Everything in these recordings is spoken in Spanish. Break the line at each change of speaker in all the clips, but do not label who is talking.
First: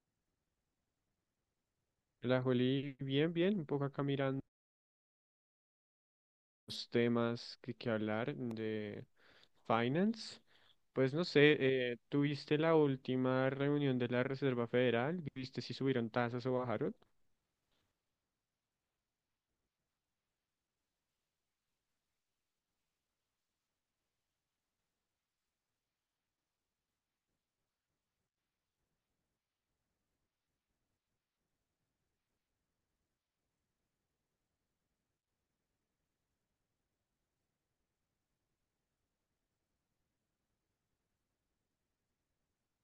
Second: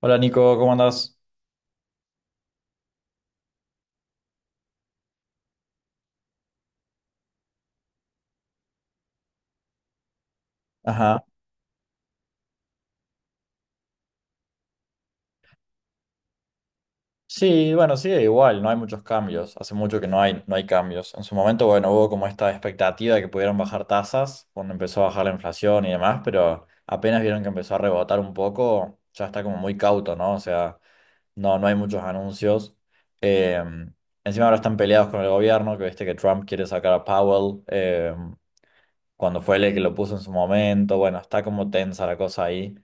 Hola Nico, ¿cómo andás?
La Juli, bien, bien, un poco acá mirando los temas que hablar de finance. Pues
Ajá.
no sé, ¿tuviste la última reunión de la Reserva Federal? ¿Viste si subieron tasas o bajaron?
Sí, bueno, sigue igual, no hay muchos cambios. Hace mucho que no hay cambios. En su momento, bueno, hubo como esta expectativa de que pudieran bajar tasas cuando empezó a bajar la inflación y demás, pero apenas vieron que empezó a rebotar un poco, ya está como muy cauto, ¿no? O sea, no, no hay muchos anuncios. Eh, encima ahora están peleados con el gobierno, que viste que Trump quiere sacar a Powell. Cuando fue él el que lo puso en su momento. Bueno, está como tensa la cosa ahí.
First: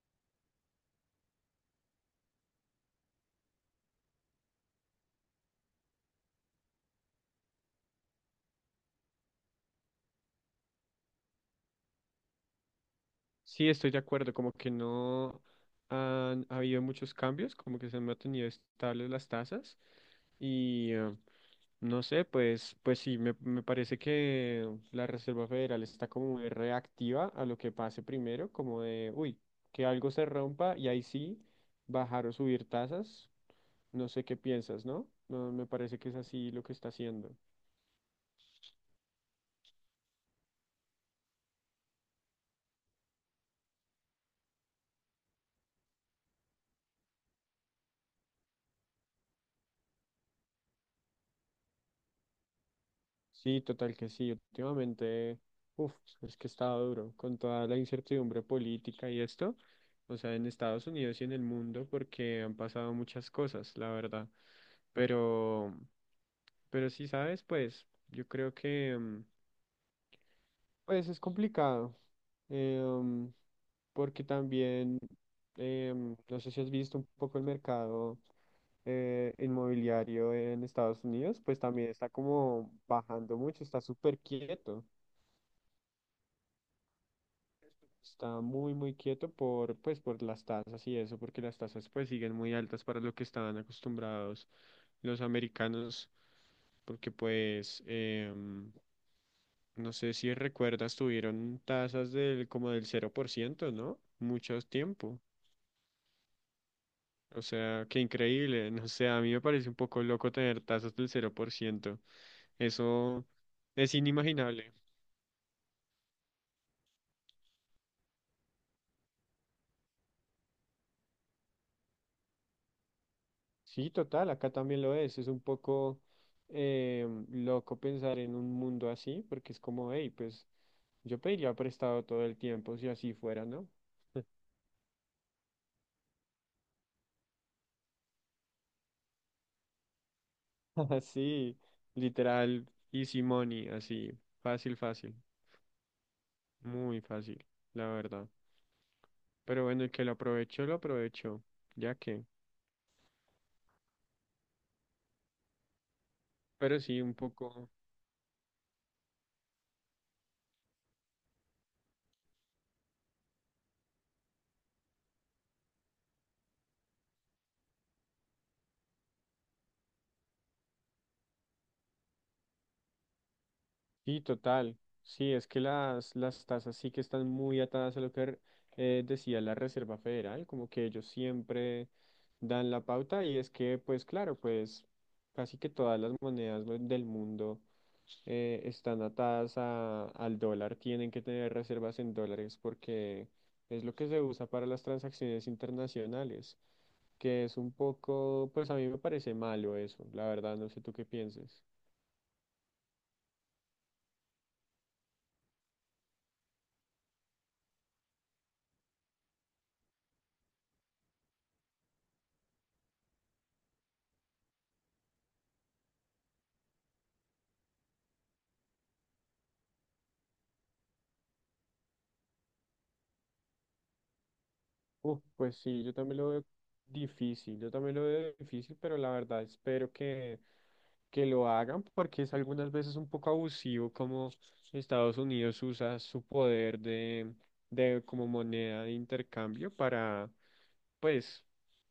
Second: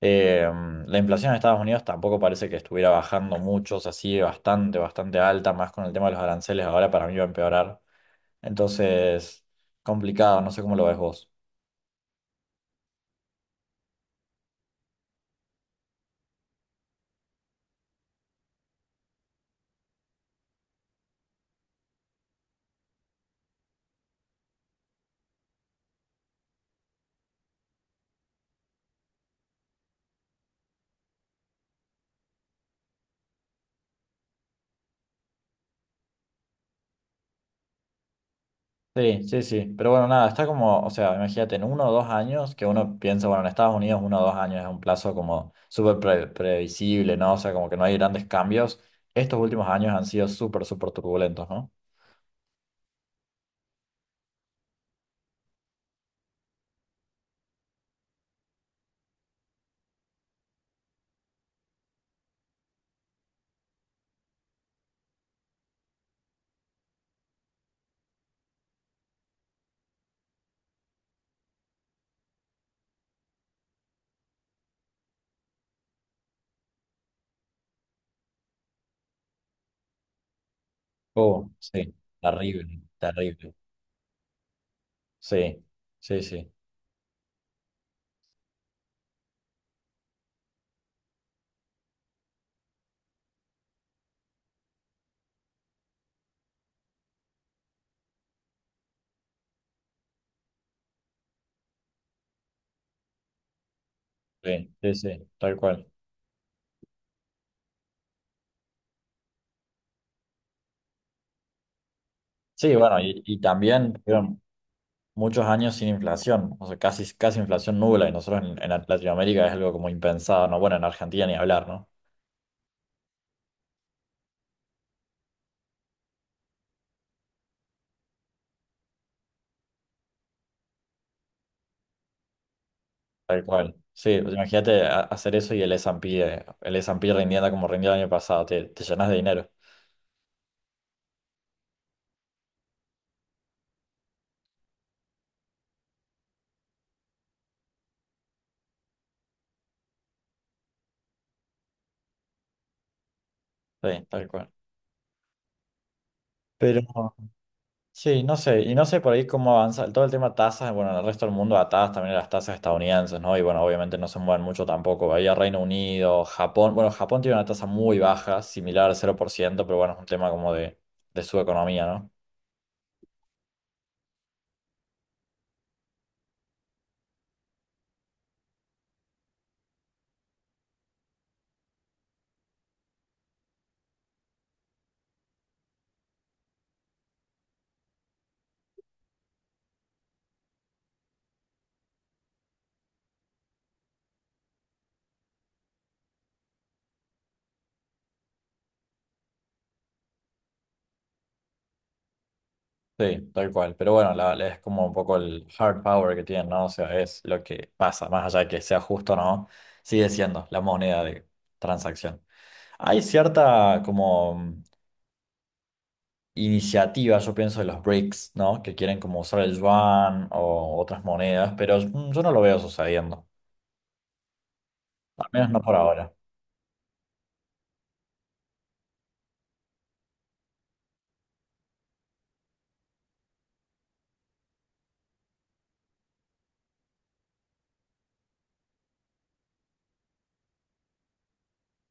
Eh, la inflación en Estados Unidos tampoco parece que estuviera bajando mucho, o sea, sigue bastante, bastante alta, más con el tema de los aranceles ahora para mí va a empeorar. Entonces, complicado, no sé cómo lo ves vos.
Sí, estoy de acuerdo, como que no han habido muchos cambios, como que se han mantenido estables las tasas y eh, No sé, pues, pues sí, me parece que la Reserva Federal está como muy reactiva a lo que pase primero, como de, uy, que algo se rompa y ahí sí, bajar o subir tasas. No sé qué piensas, ¿no? No, me parece que es así lo que está haciendo.
Sí, sí, sí, pero bueno, nada, está como, o sea, imagínate, en uno o dos años, que uno piensa, bueno, en Estados Unidos uno o dos años es un plazo como súper previsible, ¿no? O sea, como que no hay grandes cambios. Estos últimos años han sido súper, súper turbulentos, ¿no?
Sí, total que sí. Últimamente, uf es que estaba duro con toda la incertidumbre política y esto, o sea, en Estados Unidos y en el mundo, porque han pasado muchas cosas, la verdad. Pero. Pero sí, sabes, pues yo creo que pues es complicado. eh, mm, Porque también no sé si has visto un poco el mercado inmobiliario en Estados Unidos,
Oh,
pues también
sí,
está como
terrible,
bajando
terrible.
mucho, está súper quieto.
Sí, sí, sí,
Está muy, muy quieto por, pues, por las tasas y eso, porque las tasas pues siguen muy altas para lo que estaban acostumbrados los americanos, porque pues no sé si recuerdas, tuvieron tasas del como del cero por ciento, ¿no? Mucho
sí, sí,
tiempo.
sí, tal cual.
O sea, qué increíble. No sé, a mí me parece un poco loco tener tasas del cero por ciento.
Sí, bueno, y,
Eso
y
es
también fueron
inimaginable.
muchos años sin inflación, o sea, casi, casi inflación nula, y nosotros en Latinoamérica es algo como impensado, ¿no? Bueno, en Argentina ni hablar, ¿no?
Sí, total, acá también lo es. Es un poco loco pensar en un mundo así, porque es como, hey, pues yo pediría prestado todo el tiempo si así
Tal
fuera, ¿no?
cual. Sí, pues imagínate hacer eso y el S&P, el S&P rindiendo como rindió el año pasado, te llenas de dinero.
Así, literal, easy money, así, fácil, fácil, muy fácil, la verdad. Pero bueno, el que lo aprovechó, ya que.
Sí, tal cual.
Pero
Pero,
sí, un poco.
sí, no sé, y no sé por ahí cómo avanza todo el tema tasas, bueno, en el resto del mundo atadas también a las tasas estadounidenses, ¿no? Y bueno, obviamente no se mueven mucho tampoco, ahí a Reino Unido, Japón, bueno, Japón tiene una tasa muy baja, similar al 0%, pero bueno, es un tema como de su economía, ¿no?
Sí, total. Sí, es que las tasas sí que están muy atadas a lo que decía la Reserva Federal, como que ellos siempre dan la pauta y es que, pues claro, pues casi que todas las monedas del mundo están atadas al dólar, tienen que tener reservas en dólares porque es lo que se usa para las transacciones internacionales, que es un poco, pues a mí me parece malo eso, la verdad, no sé tú qué pienses.
Sí, tal cual, pero bueno, es como un poco el hard power que tienen, ¿no? O sea, es lo que pasa, más allá de que sea justo o no, sigue siendo la moneda de transacción. Hay cierta como iniciativas, yo pienso de los BRICS, ¿no? Que quieren como usar el yuan o otras monedas, pero yo no lo veo sucediendo,
Uf,
al menos
pues
no por
sí, yo
ahora.
también lo veo difícil, yo también lo veo difícil, pero la verdad espero que lo hagan porque es algunas veces un poco abusivo como Estados Unidos usa su poder de como moneda de intercambio para pues,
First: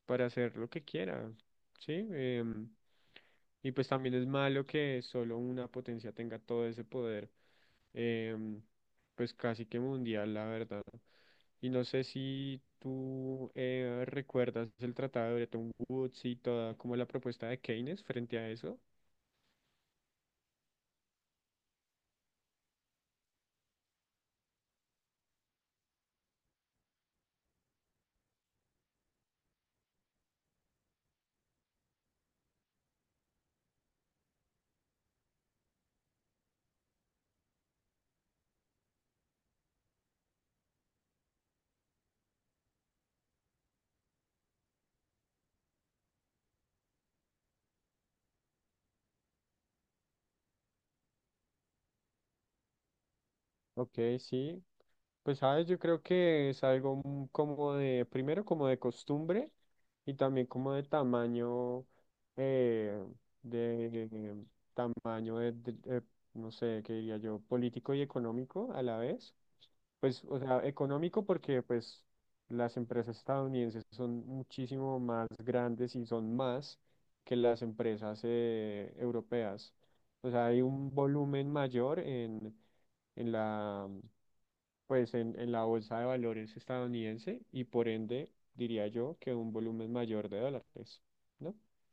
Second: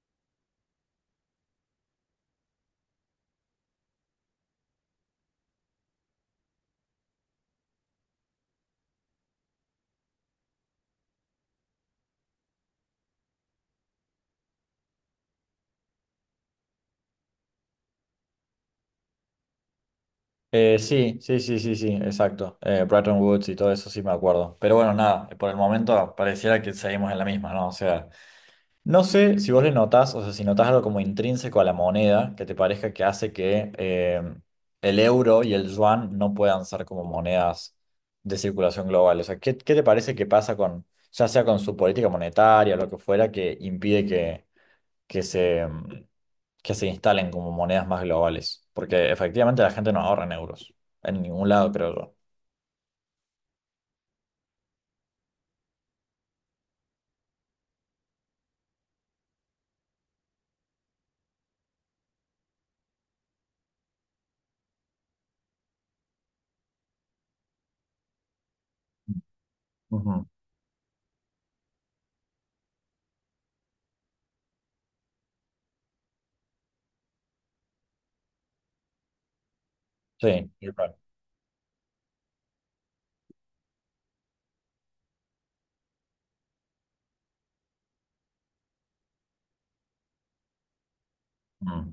para hacer lo que quiera, ¿sí? Y pues también es malo que solo una potencia tenga todo ese poder, em, pues casi que mundial, la verdad. Y no sé si tú recuerdas el tratado de Bretton Woods y toda como la propuesta de Keynes frente a eso.
Sí, sí, sí, sí, sí, exacto. Bretton Woods y todo eso sí me acuerdo. Pero bueno, nada, por el momento pareciera que seguimos en la misma, ¿no? O sea. No sé si vos le notás, o sea, si notás algo como intrínseco a la moneda, que te parezca que hace que el euro y el yuan no puedan ser como monedas de circulación global. O sea, ¿qué te parece que pasa con, ya sea con su política monetaria o lo que fuera, que impide que se, mm, que se instalen como monedas más globales? Porque efectivamente la gente no ahorra en euros, en ningún lado, creo yo.
Ok, sí. Pues sabes, yo creo que es algo como de, primero como de costumbre y también como de tamaño, eh, de tamaño de no sé, qué diría yo, político y económico a la vez. Pues,
Ujú.
o sea, económico porque pues las empresas estadounidenses son muchísimo más grandes y son más que las empresas europeas. O
Sí,
sea, hay un
tal.
volumen mayor en la pues en la bolsa de valores estadounidense y por ende diría yo que un volumen mayor de dólares, ¿no?
Mm.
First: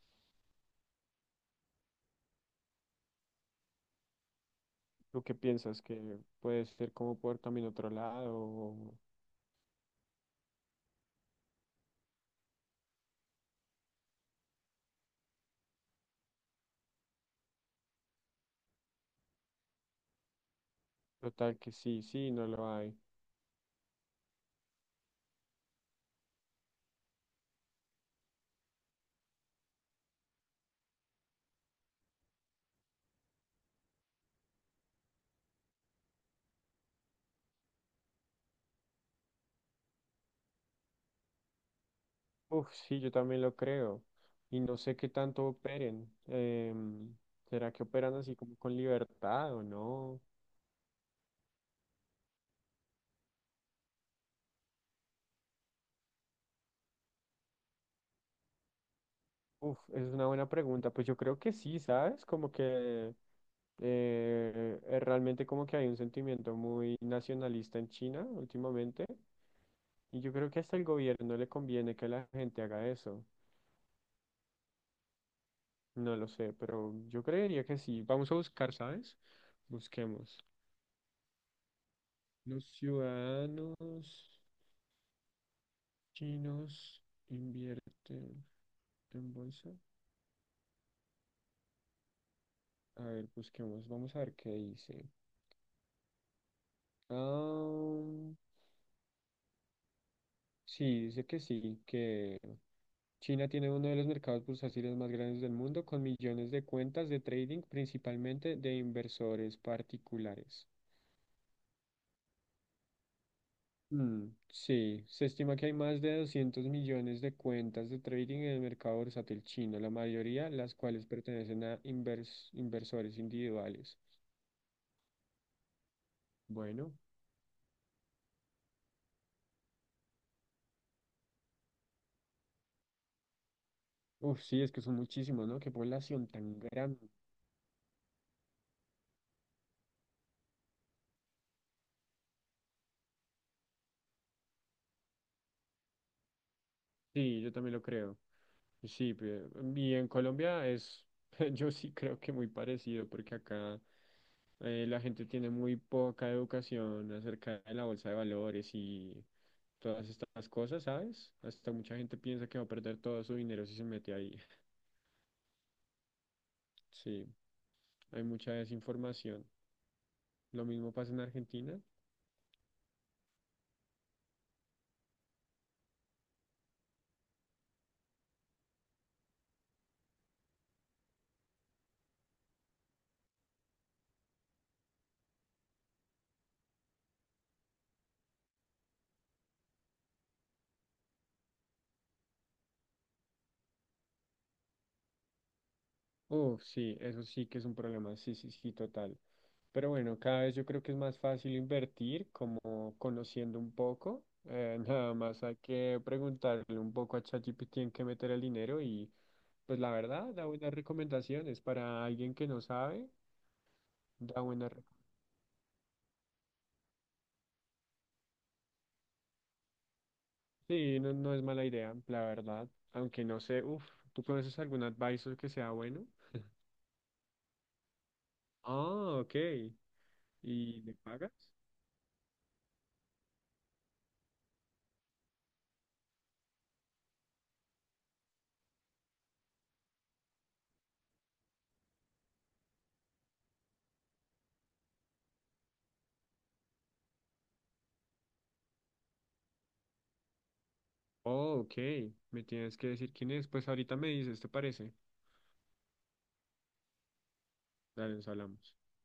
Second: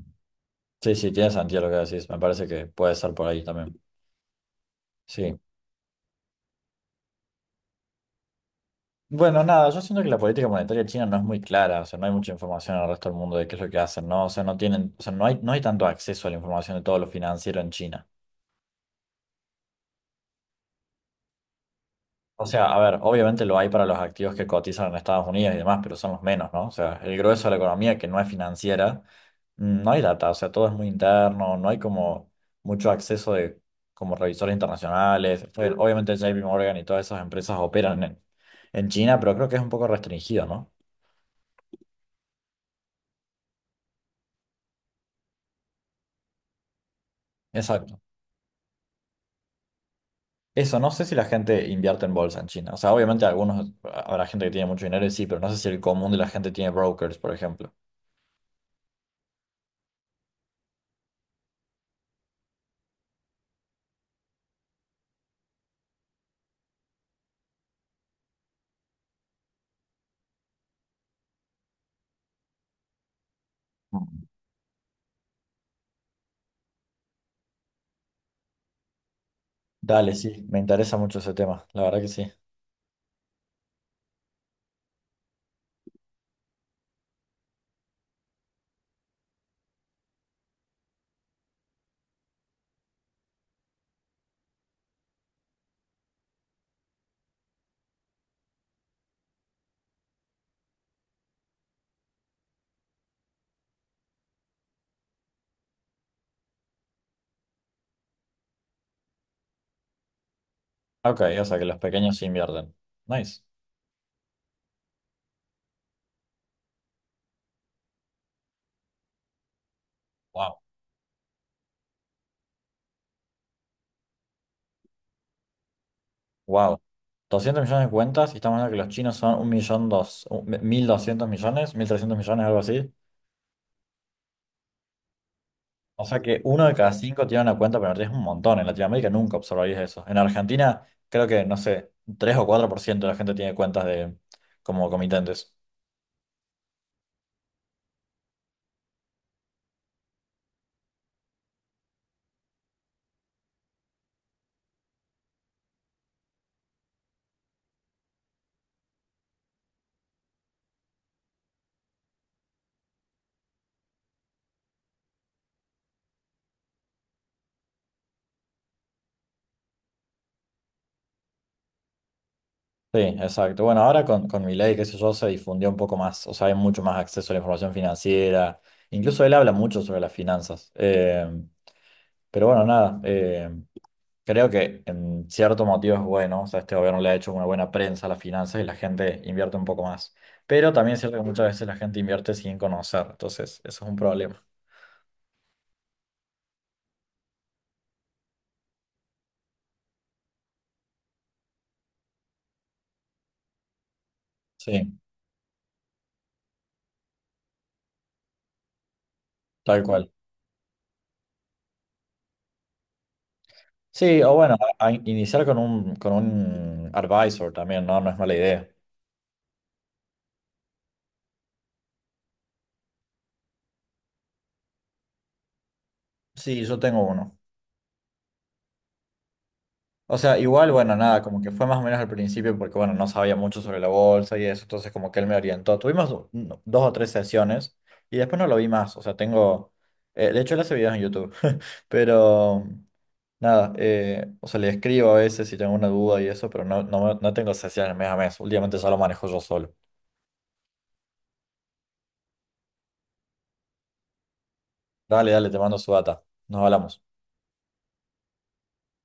Sí, sí, tiene sentido lo que decís. Me parece que puede ser por ahí también.
¿Tú qué
Sí.
piensas que puede ser como por también otro lado o
Bueno, nada, yo siento que la política monetaria china no es muy clara, o sea, no hay mucha información al resto del mundo de qué es lo que hacen, ¿no? O sea, no tienen, o sea, no hay tanto acceso a la información de todo lo financiero en China.
total que sí, sí,
O
no
sea,
lo
a
hay?
ver, obviamente lo hay para los activos que cotizan en Estados Unidos y demás, pero son los menos, ¿no? O sea, el grueso de la economía que no es financiera, no hay data, o sea, todo es muy interno, no hay como mucho acceso de como revisores internacionales. O sea, obviamente JP Morgan y todas esas empresas operan en China, pero creo que es un poco restringido, ¿no?
Uf, sí, yo también lo creo y no sé qué tanto operen. ¿Será que
Exacto.
operan así como con libertad o no?
Eso, no sé si la gente invierte en bolsa en China. O sea, obviamente algunos, habrá gente que tiene mucho dinero y sí, pero no sé si el común de la gente tiene brokers, por ejemplo.
Uf, es una buena pregunta. Pues yo creo que sí, ¿sabes? Como que realmente como que hay un sentimiento muy nacionalista en China últimamente y yo creo que hasta el gobierno le conviene que la gente haga eso.
Mm.
No lo sé, pero yo creería que sí. Vamos a buscar, ¿sabes?
Dale, sí,
Busquemos.
me interesa mucho ese tema, la verdad que sí.
Los ciudadanos chinos invierten en bolsa. A ver, busquemos. Vamos a ver qué dice. Ah, sí, dice que sí, que... China tiene uno de los mercados bursátiles más grandes del mundo, con millones de cuentas de trading, principalmente de inversores particulares.
Ok, o sea que los pequeños sí invierten. Nice.
Mm, sí, se estima que hay más de 200 millones de cuentas de trading en el mercado bursátil chino, la mayoría
Wow.
las cuales pertenecen a inversores individuales.
Wow.
Bueno,
200 millones de cuentas y estamos hablando que los chinos son un millón dos, un- 1.200 millones, 1.300 millones, algo así.
uf, sí, es que son muchísimos, ¿no? Qué
O sea
población
que
tan
uno de cada
grande.
cinco tiene una cuenta pero es un montón. En Latinoamérica nunca observarías eso. En Argentina, creo que, no sé, 3 o 4% de la gente tiene cuentas de como comitentes.
Sí, yo también lo creo. Sí, pe- y en Colombia es, yo sí creo que muy parecido, porque acá... la gente tiene muy poca educación acerca de la bolsa de valores y todas estas cosas, ¿sabes? Hasta mucha gente piensa que va a perder todo su dinero si se mete ahí. Sí, hay mucha desinformación. Lo mismo pasa en Argentina.
Sí, exacto. Bueno, ahora con Milei, qué sé yo, se difundió un poco más. O sea, hay mucho más acceso a la información financiera. Incluso él habla mucho sobre las finanzas. Pero bueno, nada. Creo que en cierto motivo es bueno, o sea, este gobierno le ha hecho una buena prensa a las finanzas y la gente invierte un poco más. Pero también es cierto que muchas veces la gente invierte sin conocer, entonces eso es un problema.
Oh, sí, eso sí que es un problema, sí, sí, sí, total. Pero bueno, cada vez yo creo que es más fácil invertir, como conociendo un poco.
Sí,
Nada más hay que preguntarle un poco a ChatGPT en qué meter el dinero y pues
tal
la
cual.
verdad, da buenas recomendaciones. Para alguien que no sabe,
Sí, o
da
bueno,
buenas
a
recomendaciones.
iniciar con un advisor también, ¿no? No es mala idea.
Sí, no, no es mala idea, la verdad. Aunque no sé, uff, ¿tú conoces algún advisor que sea bueno?
Sí, yo tengo uno.
Ah, ok.
O sea, igual,
¿Y
bueno,
le
nada, como que
pagas?
fue más o menos al principio porque, bueno, no sabía mucho sobre la bolsa y eso, entonces como que él me orientó. Tuvimos no, dos o tres sesiones y después no lo vi más, o sea, tengo, de hecho él hace videos en YouTube, pero nada, o sea, le escribo a veces si tengo una duda y eso, pero no tengo sesiones mes a mes, últimamente ya lo manejo yo solo.
Oh, ok. Me tienes que decir quién es. Pues ahorita me dices, ¿te parece?
Dale, dale, te mando su data, nos hablamos.
Dale, nos hablamos.